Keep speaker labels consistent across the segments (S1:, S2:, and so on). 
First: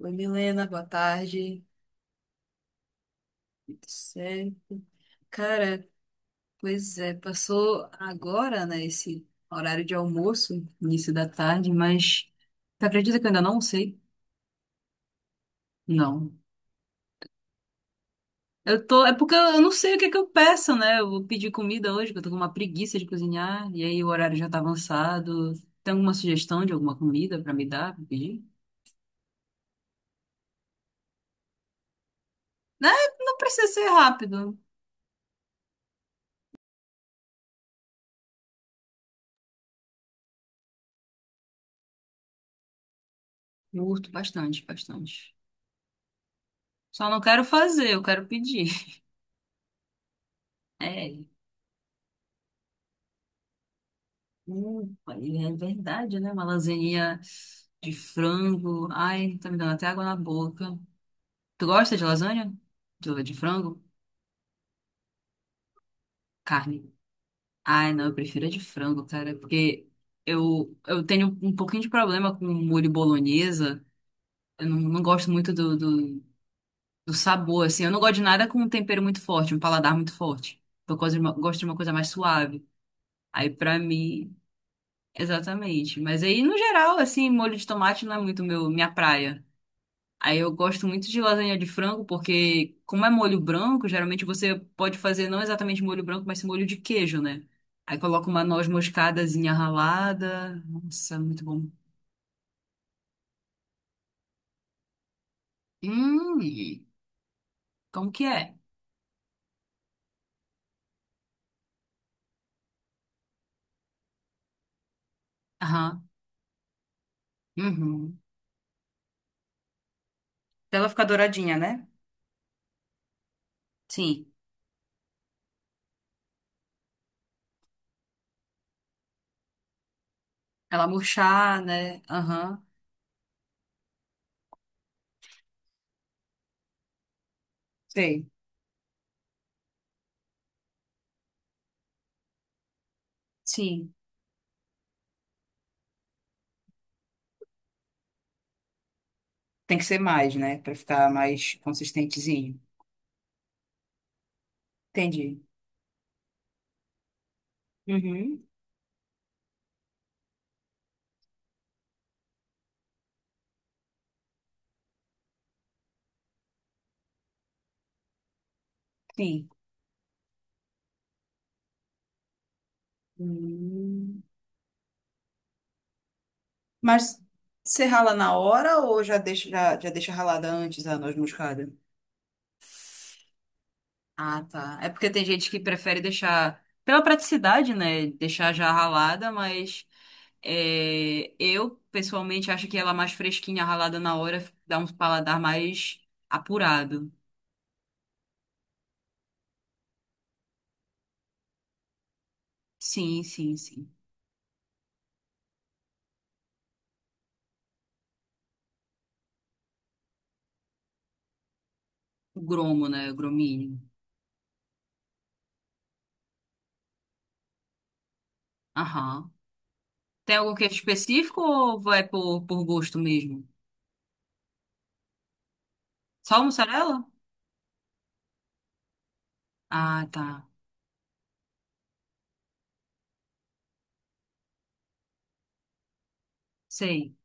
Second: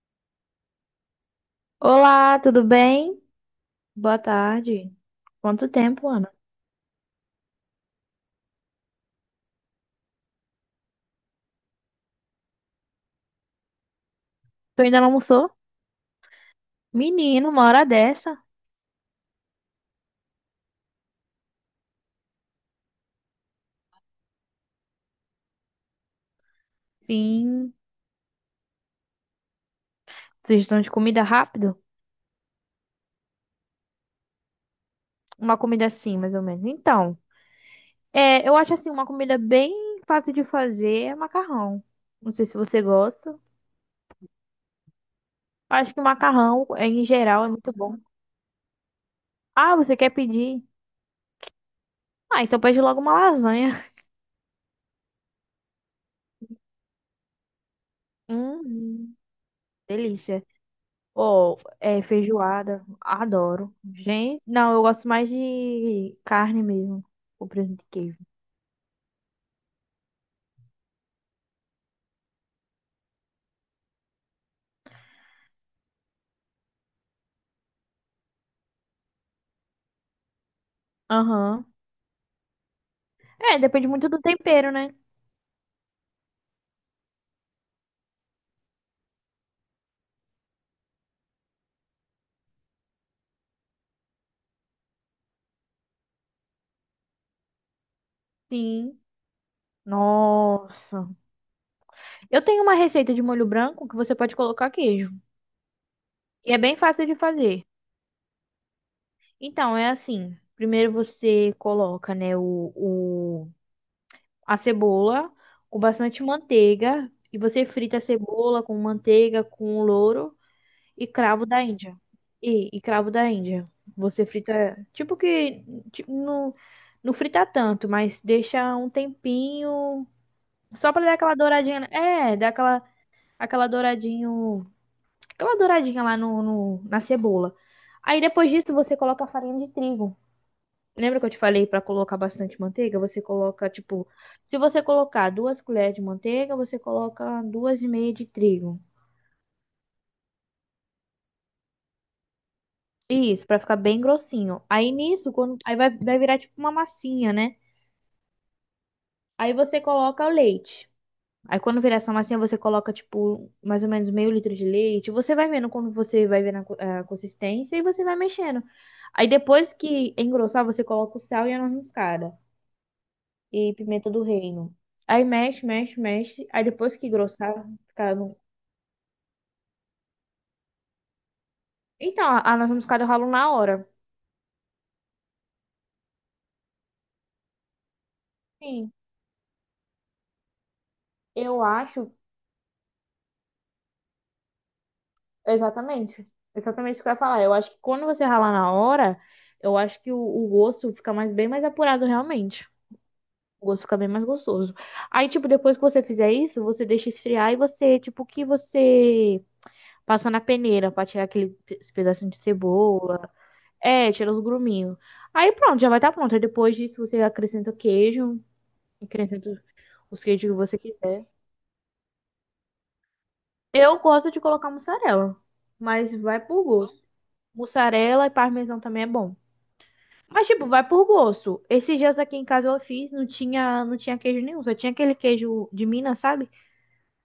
S1: Oi, Milena, boa tarde.
S2: Olá, tudo bem?
S1: Tudo
S2: Boa
S1: certo?
S2: tarde. Quanto
S1: Cara,
S2: tempo, Ana?
S1: pois é, passou agora, né, esse horário de almoço, início da tarde, mas tu acredita que eu ainda não sei?
S2: Tu ainda não almoçou?
S1: Não.
S2: Menino, uma hora dessa?
S1: Eu tô, é porque eu não sei o que eu peço, né? Eu vou pedir comida hoje, porque eu tô com uma preguiça de cozinhar, e aí o horário já tá avançado. Tem alguma sugestão de alguma comida pra me
S2: Sim.
S1: dar, pra pedir?
S2: Sugestão de comida rápido?
S1: Né? Não precisa ser rápido.
S2: Uma comida assim, mais ou menos. Então, eu acho assim, uma comida bem fácil de fazer é macarrão. Não sei se você gosta.
S1: Eu Curto bastante, bastante.
S2: Acho que macarrão, em
S1: Só não quero
S2: geral, é muito
S1: fazer,
S2: bom.
S1: eu quero pedir.
S2: Ah, você quer pedir?
S1: É.
S2: Ah, então pede logo uma lasanha.
S1: É verdade, né? Uma lasaninha de frango.
S2: Hum,
S1: Ai, tá me dando até água na
S2: delícia.
S1: boca.
S2: Ou
S1: Tu gosta
S2: é,
S1: de lasanha?
S2: feijoada,
S1: De
S2: adoro.
S1: frango?
S2: Gente, não, eu gosto mais de carne
S1: Carne.
S2: mesmo, com presunto de
S1: Ai, não, eu
S2: queijo.
S1: prefiro a de frango, cara, porque eu tenho um pouquinho de problema com molho bolonhesa. Eu não, não gosto muito do sabor, assim. Eu não gosto de nada com um tempero muito forte, um paladar muito forte. Eu gosto de
S2: Aham.
S1: uma coisa mais suave. Aí,
S2: É,
S1: pra
S2: depende muito do
S1: mim,
S2: tempero, né?
S1: exatamente. Mas aí, no geral, assim, molho de tomate não é muito meu, minha praia. Aí eu gosto muito de lasanha de frango, porque como é molho branco, geralmente você pode fazer não exatamente molho branco, mas sim molho de queijo, né? Aí coloca uma noz
S2: Sim.
S1: moscadazinha ralada.
S2: Nossa.
S1: Nossa, muito bom.
S2: Eu tenho uma receita de molho branco que você pode colocar queijo.
S1: Hum,
S2: E é bem fácil de fazer.
S1: como que é?
S2: Então, é assim. Primeiro você coloca, né, a cebola com
S1: Aham.
S2: bastante manteiga. E você frita a
S1: Uhum.
S2: cebola com manteiga, com louro.
S1: Pra ela ficar
S2: E cravo
S1: douradinha,
S2: da
S1: né?
S2: Índia. E cravo da Índia. Você
S1: Sim.
S2: frita, tipo que não, não frita tanto, mas deixa um tempinho
S1: Ela
S2: só pra dar aquela
S1: murchar,
S2: douradinha. Né?
S1: né?
S2: É, dar
S1: Aham.
S2: aquela, aquela douradinho, aquela douradinha lá na cebola. Aí
S1: Sei.
S2: depois disso você coloca a farinha de trigo. Lembra que eu te falei pra colocar bastante manteiga? Você coloca,
S1: Sim.
S2: tipo, se você colocar duas colheres de manteiga, você coloca duas e meia de trigo.
S1: Tem que ser mais, né? Pra ficar mais consistentezinho.
S2: Isso, pra ficar bem grossinho. Aí nisso,
S1: Entendi.
S2: quando... aí vai virar tipo uma massinha, né?
S1: Uhum.
S2: Aí você coloca o leite. Aí quando virar essa massinha, você coloca tipo mais ou menos meio litro de leite. Você vai vendo quando você vai vendo a a consistência e você vai mexendo. Aí
S1: Sim.
S2: depois que engrossar, você coloca o sal e a noz moscada e pimenta
S1: Hum.
S2: do reino. Aí mexe, mexe, mexe. Aí depois que
S1: Mas
S2: engrossar,
S1: você rala
S2: fica
S1: na
S2: no...
S1: hora ou já deixa, já deixa ralada antes a noz moscada?
S2: Então, a noz moscada eu ralo na hora.
S1: Ah, tá. É porque tem gente que prefere deixar, pela praticidade, né? Deixar já
S2: Sim.
S1: ralada, mas é,
S2: Eu
S1: eu
S2: acho.
S1: pessoalmente acho que ela mais fresquinha, ralada na hora, dá um paladar mais
S2: Exatamente. Exatamente o que
S1: apurado.
S2: eu ia falar. Eu acho que quando você ralar na hora, eu acho que o gosto fica mais bem mais apurado realmente.
S1: Sim, sim,
S2: O gosto
S1: sim.
S2: fica bem mais gostoso. Aí, tipo, depois que você fizer isso, você deixa esfriar e você, tipo, o que você passa na peneira pra tirar esse pedacinho de
S1: O gromo, né? O
S2: cebola.
S1: grominho.
S2: É, tira os gruminhos. Aí pronto, já vai estar pronto. Aí depois disso você acrescenta queijo,
S1: Aham.
S2: acrescenta os
S1: Tem
S2: queijos
S1: algum
S2: que
S1: queijo
S2: você quiser.
S1: específico ou vai por gosto mesmo?
S2: Eu gosto de colocar mussarela, mas vai
S1: Só
S2: por gosto.
S1: mussarela?
S2: Mussarela e parmesão também é bom.
S1: Ah, tá.
S2: Mas, tipo, vai por gosto. Esses dias aqui em casa eu fiz, não tinha queijo nenhum, só tinha aquele queijo de Minas, sabe?
S1: Sei.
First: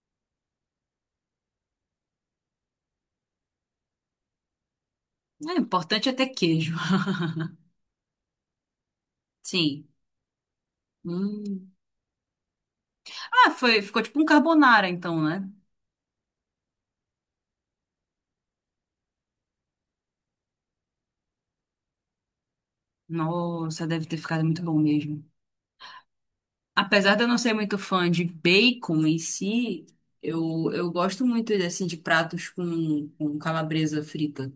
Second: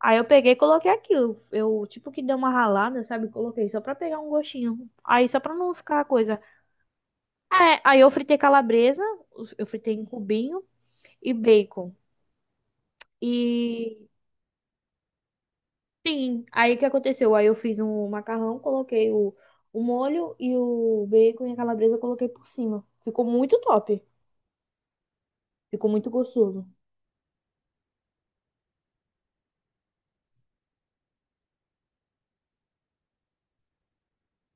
S2: Aí eu peguei e coloquei aquilo. Eu, tipo, que dei uma ralada, sabe? Coloquei só pra pegar um gostinho. Aí só
S1: É
S2: pra não ficar a
S1: importante é ter
S2: coisa.
S1: queijo.
S2: É, aí eu fritei calabresa, eu
S1: Sim.
S2: fritei em cubinho e
S1: Hum.
S2: bacon.
S1: Ah, foi, ficou
S2: E,
S1: tipo um carbonara, então, né?
S2: sim, aí o que aconteceu? Aí eu fiz um macarrão, coloquei o molho e o bacon e a calabresa eu coloquei por cima. Ficou muito
S1: Nossa, deve
S2: top.
S1: ter ficado muito bom mesmo.
S2: Ficou muito gostoso.
S1: Apesar de eu não ser muito fã de bacon em si, eu gosto muito assim, de pratos com calabresa frita.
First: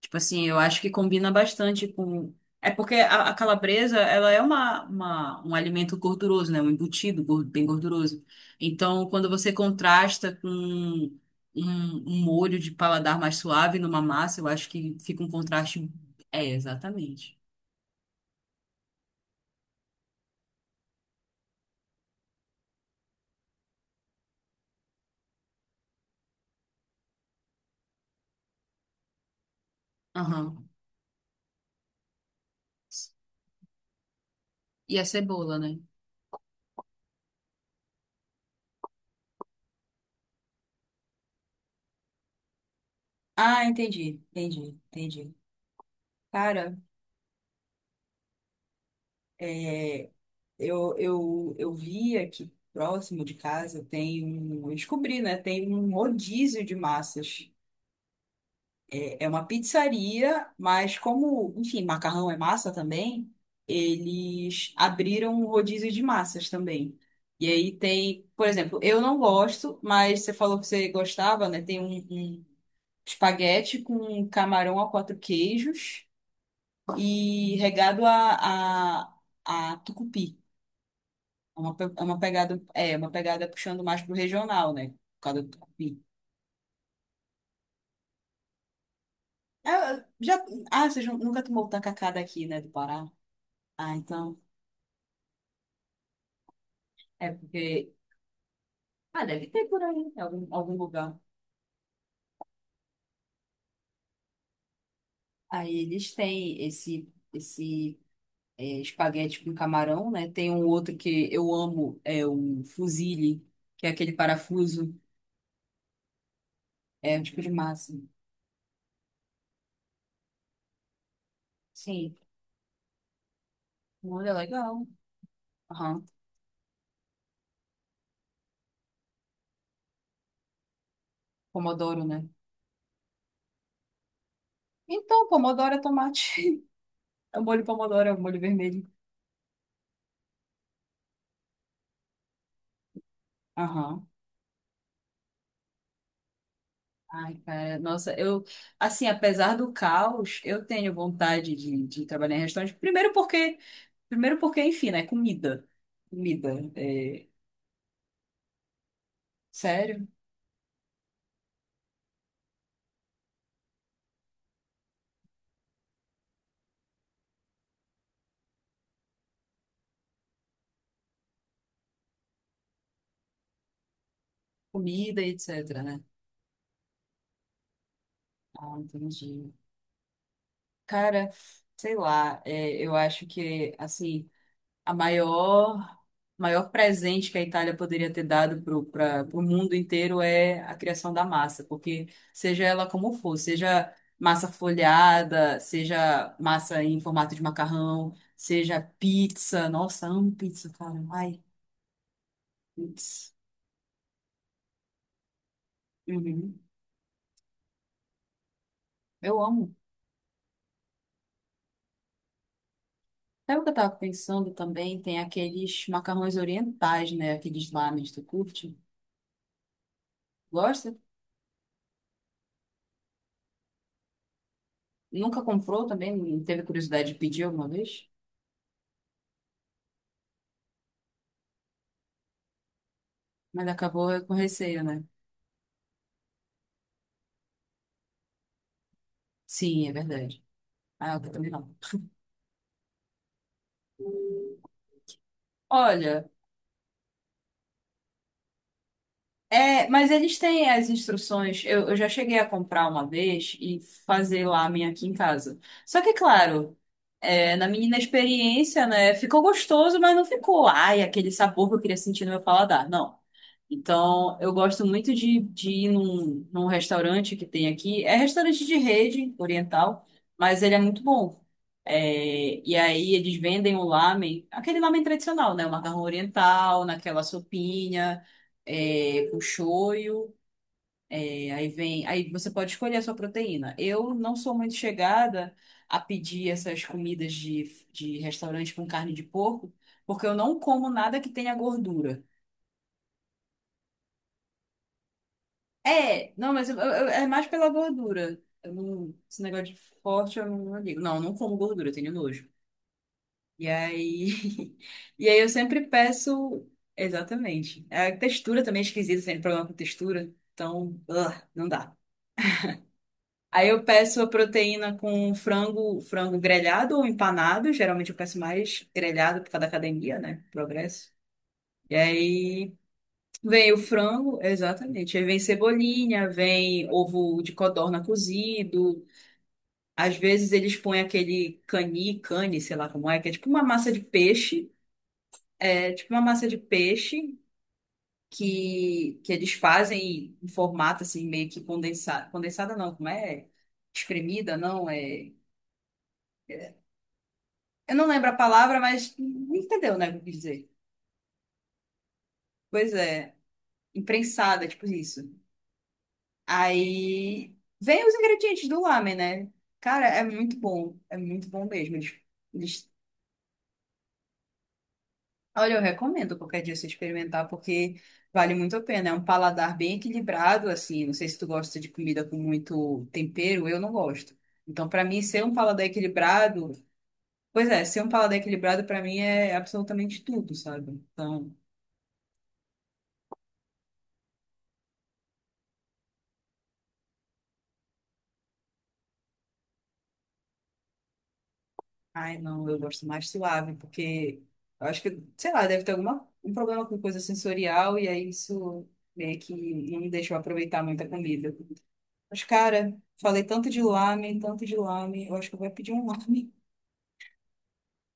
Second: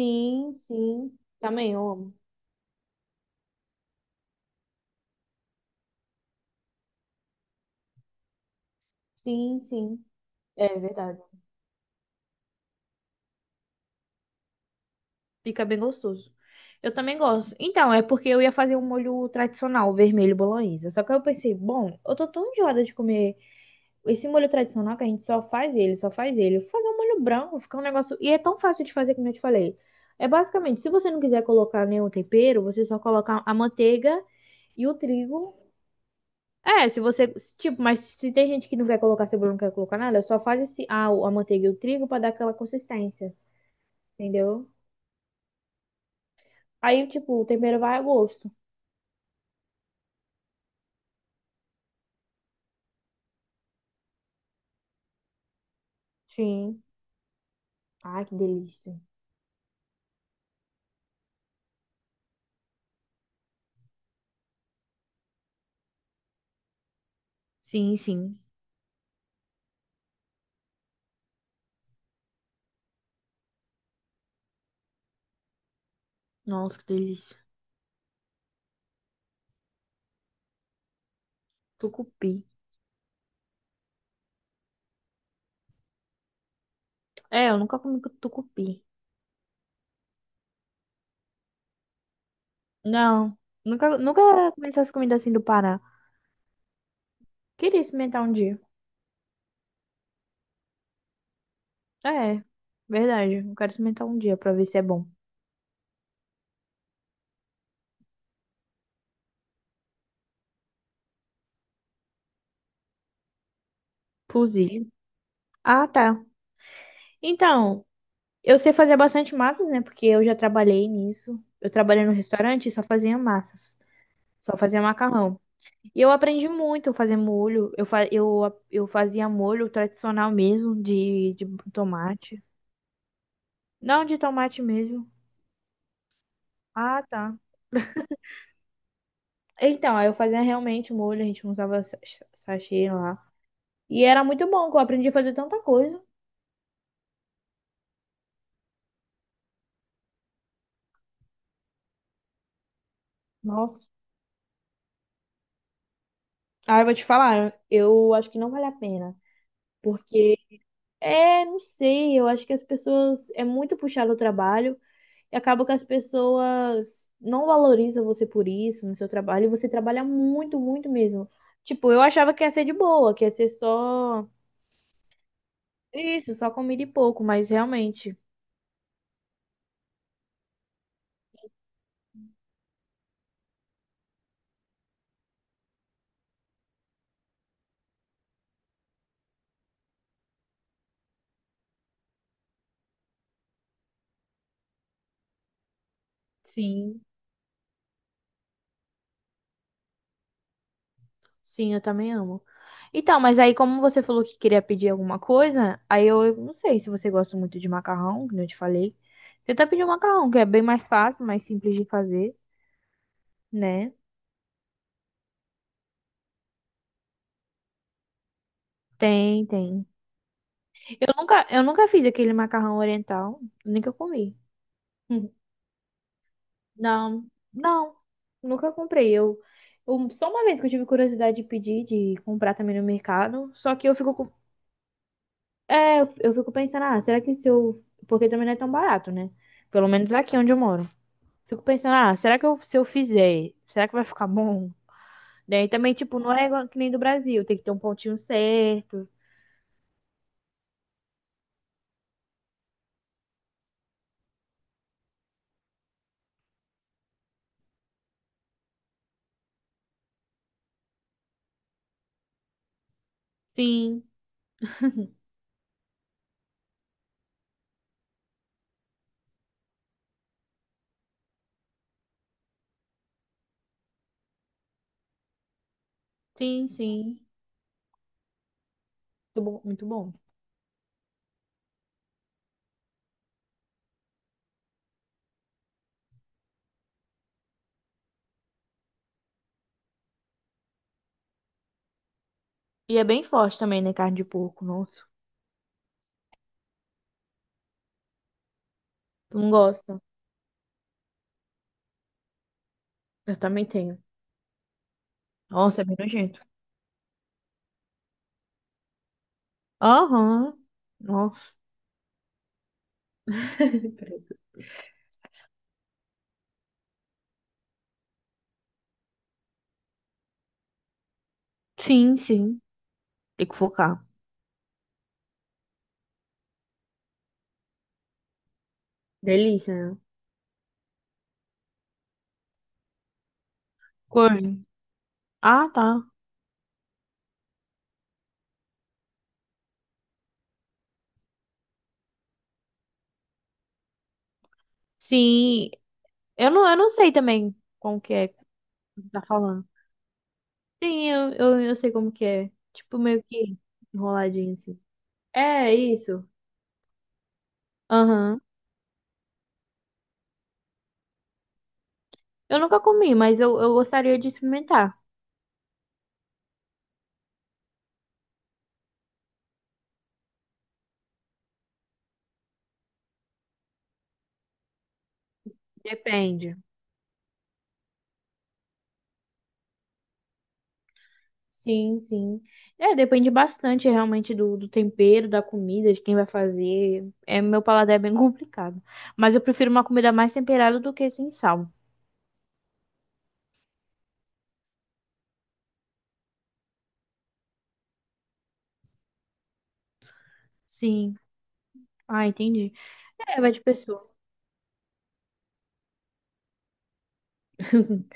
S1: Tipo assim, eu acho que
S2: sim.
S1: combina
S2: Também
S1: bastante
S2: eu amo.
S1: com. É porque a calabresa, ela é uma, um alimento gorduroso, né? Um embutido gor- bem gorduroso. Então, quando você
S2: Sim, sim.
S1: contrasta com
S2: É
S1: um,
S2: verdade.
S1: um molho de paladar mais suave numa massa, eu acho que fica um
S2: Fica bem
S1: contraste.
S2: gostoso.
S1: É,
S2: Eu também
S1: exatamente.
S2: gosto. Então, é porque eu ia fazer um molho tradicional, vermelho bolonhesa. Só que aí eu pensei, bom, eu tô tão enjoada de comer esse molho tradicional que a gente só faz ele, só faz ele. Vou fazer um molho branco, fica um negócio. E é tão fácil de fazer como eu te falei. É
S1: Aham.
S2: basicamente, se você não quiser colocar nenhum tempero, você só coloca a manteiga e
S1: E
S2: o
S1: a
S2: trigo.
S1: cebola, né?
S2: É, se você. Se- Tipo, mas se tem gente que não quer colocar cebola, não quer colocar nada, só faz esse, a manteiga e o trigo pra dar aquela consistência,
S1: Ah, entendi,
S2: entendeu?
S1: entendi, entendi. Cara,
S2: Aí, tipo, o tempero vai a gosto.
S1: é, eu vi aqui próximo de casa, tem um, eu descobri, né? Tem um rodízio de
S2: Sim.
S1: massas.
S2: Ai, que delícia.
S1: É, é uma pizzaria, mas como, enfim, macarrão é massa também, eles abriram um rodízio de massas também. E aí
S2: Sim,
S1: tem,
S2: sim.
S1: por exemplo, eu não gosto, mas você falou que você gostava, né? Tem um, um espaguete com camarão a quatro queijos
S2: Nossa, que delícia.
S1: e regado a, a tucupi. É uma, pe-
S2: Tucupi.
S1: é, uma pegada puxando mais pro regional, né? Por causa do tucupi.
S2: É, eu nunca comi tucupi.
S1: Ah, eu já, ah, vocês nu- nunca tomou o tacacá daqui, né, do Pará?
S2: Não.
S1: Ah, então,
S2: Nunca comi essas comidas assim do Pará.
S1: é
S2: Queria
S1: porque...
S2: experimentar um dia.
S1: Ah, deve ter por aí, em algum, algum lugar.
S2: É, verdade. Eu quero experimentar um dia pra ver se é bom.
S1: Aí eles têm esse, esse é, espaguete com camarão, né? Tem um outro que eu amo, é o fusilli, que é aquele
S2: Fuzil.
S1: parafuso,
S2: Ah, tá.
S1: é um tipo de
S2: Então.
S1: massa.
S2: Eu sei fazer bastante massas, né? Porque eu já trabalhei nisso. Eu trabalhei no
S1: Sim,
S2: restaurante e só fazia massas.
S1: olha,
S2: Só fazia
S1: legal.
S2: macarrão. E
S1: Aham,
S2: eu aprendi muito a fazer molho. Eu, fa eu, a- eu fazia molho tradicional mesmo, de
S1: Pomodoro, né?
S2: tomate. Não, de tomate mesmo.
S1: Então, pomodoro é tomate.
S2: Ah, tá.
S1: É o molho pomodoro, é o molho vermelho.
S2: Então, aí eu fazia realmente molho, a gente usava sachê lá. E
S1: Aham.
S2: era muito bom, que eu aprendi a fazer tanta coisa.
S1: Ai, cara, nossa, eu, assim, apesar do caos, eu tenho vontade de trabalhar em restaurante.
S2: Nossa.
S1: Primeiro porque, enfim, né, comida. Comida,
S2: Ah, eu vou te
S1: é,
S2: falar, eu acho que não vale a pena.
S1: sério,
S2: Porque é, não sei, eu acho que as pessoas é muito puxado o trabalho e acaba que as pessoas não valorizam você por isso no seu trabalho e você trabalha muito, muito mesmo. Tipo, eu achava que ia ser de boa, que ia ser só
S1: comida, e etc, né?
S2: isso, só comida e pouco, mas realmente,
S1: Ah, entendi. Cara, sei lá, é, eu acho que, assim, a maior, maior presente que a Itália poderia ter dado para o mundo inteiro é a criação da massa, porque seja ela como for, seja massa folhada, seja massa em
S2: sim,
S1: formato de macarrão, seja pizza, nossa, amo pizza, cara, ai,
S2: sim, eu também amo. Então,
S1: pizza.
S2: mas aí como você falou que queria pedir alguma coisa, aí eu não
S1: Uhum.
S2: sei se você gosta muito de macarrão, como eu te falei.
S1: Eu
S2: Tenta
S1: amo.
S2: pedir um macarrão, que é bem mais fácil, mais simples de fazer,
S1: Sabe o que eu
S2: né?
S1: tava pensando também? Tem aqueles macarrões orientais, né? Aqueles lámen, tu curte?
S2: Tem, tem.
S1: Gosta?
S2: Eu nunca fiz aquele macarrão oriental, nunca comi. Hum.
S1: Nunca comprou também? Não Teve curiosidade de
S2: Não,
S1: pedir alguma
S2: não,
S1: vez?
S2: nunca comprei. Eu- só uma vez que eu tive curiosidade de pedir, de comprar também no mercado,
S1: Mas
S2: só que eu fico,
S1: acabou
S2: com-
S1: com receio, né?
S2: é, eu fico pensando, ah, será que se eu, porque também não é tão barato, né?
S1: Sim,
S2: Pelo
S1: é
S2: menos aqui
S1: verdade.
S2: onde eu moro.
S1: Ah, eu também
S2: Fico
S1: não.
S2: pensando, ah, será que eu, se eu fizer, será que vai ficar bom? Daí também, tipo,
S1: Olha.
S2: não é igual que nem do Brasil, tem que ter um pontinho certo.
S1: É, mas eles têm as instruções. Eu já cheguei a comprar uma vez e fazer lá a minha aqui em casa. Só que, claro, é, na minha inexperiência, né? Ficou gostoso, mas não ficou, ai, aquele sabor que eu queria sentir no meu paladar. Não.
S2: Sim,
S1: Então, eu gosto muito de ir num, num restaurante que tem aqui. É restaurante de rede oriental, mas ele é muito bom. É, e aí eles vendem o lamen, aquele lamen tradicional, né? O macarrão
S2: sim,
S1: oriental,
S2: sim.
S1: naquela sopinha é, com
S2: Muito bom, muito bom.
S1: shoyu, é, aí vem, aí você pode escolher a sua proteína. Eu não sou muito chegada a pedir essas comidas de restaurante com carne de porco, porque eu não como nada que tenha gordura.
S2: E é bem forte também, né? Carne de porco, nossa.
S1: É, não, mas é mais pela gordura. Eu não-
S2: Tu
S1: esse
S2: não
S1: negócio de
S2: gosta?
S1: forte eu não, não ligo. Não, eu não como gordura, eu tenho nojo.
S2: Eu também
S1: E
S2: tenho.
S1: aí, e aí eu sempre
S2: Nossa, é bem nojento.
S1: peço, exatamente. A textura também é esquisita, tem problema com textura,
S2: Aham.
S1: então, ugh,
S2: Nossa.
S1: não dá. Aí eu peço a proteína com frango, frango grelhado ou empanado. Geralmente eu peço mais grelhado por causa da academia, né? Progresso. E
S2: Sim, sim.
S1: aí
S2: Tem que
S1: vem o
S2: focar.
S1: frango, exatamente. Aí vem cebolinha, vem ovo de codorna cozido.
S2: Delícia, né?
S1: Às vezes eles põem aquele cani, cane, sei lá como é, que é tipo uma massa de
S2: Corne.
S1: peixe.
S2: Ah,
S1: É
S2: tá.
S1: tipo uma massa de peixe que eles fazem em formato assim, meio que condensado. Condensada não, como é? Espremida, não, é.
S2: Sim. Eu não sei também
S1: Eu
S2: como
S1: não
S2: que é
S1: lembro a
S2: que
S1: palavra,
S2: você
S1: mas
S2: tá falando.
S1: entendeu, né, o que eu quis dizer.
S2: Sim, eu sei como que é.
S1: Pois
S2: Tipo, meio
S1: é,
S2: que enroladinho
S1: imprensada,
S2: assim.
S1: tipo isso.
S2: É, isso.
S1: Aí vem os
S2: Aham.
S1: ingredientes do lamen, né? Cara, é muito bom mesmo. Eles,
S2: Eu nunca
S1: eles-
S2: comi, mas eu gostaria de experimentar.
S1: Olha, eu recomendo qualquer dia você experimentar, porque vale muito a pena. É um paladar bem equilibrado, assim. Não sei se tu gosta de comida com muito tempero, eu não gosto. Então, pra mim, ser um paladar
S2: Depende.
S1: equilibrado, pois é, ser um paladar equilibrado pra mim é absolutamente tudo, sabe? Então
S2: Sim, sim. É, depende bastante realmente do tempero, da comida, de quem vai fazer. É, meu paladar é bem complicado. Mas eu prefiro uma comida mais temperada do que sem sal.
S1: Ai, não, eu gosto mais suave, porque eu acho que, sei lá, deve ter alguma, um problema com coisa sensorial, e aí isso meio que não me deixou aproveitar muita
S2: Sim.
S1: comida.
S2: Ah,
S1: Mas,
S2: entendi.
S1: cara,
S2: É,
S1: falei
S2: vai de pessoa.
S1: tanto de lame, eu acho que eu vou pedir um lame.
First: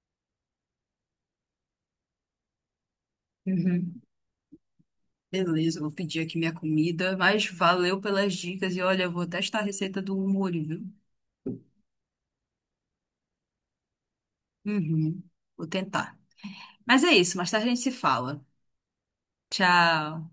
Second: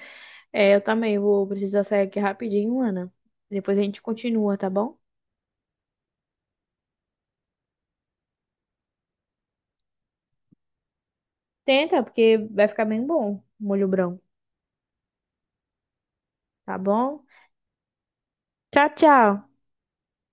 S2: É, eu também vou precisar sair aqui rapidinho, Ana. Depois a
S1: Uhum.
S2: gente continua, tá bom?
S1: Beleza, eu vou pedir aqui minha comida, mas valeu pelas dicas e olha, eu vou testar a receita do molho, viu?
S2: Tenta, porque vai ficar bem bom, molho branco,
S1: Uhum. Vou tentar.
S2: tá
S1: Mas é
S2: bom?
S1: isso, mais tarde a gente se fala.
S2: Tchau, tchau.
S1: Tchau.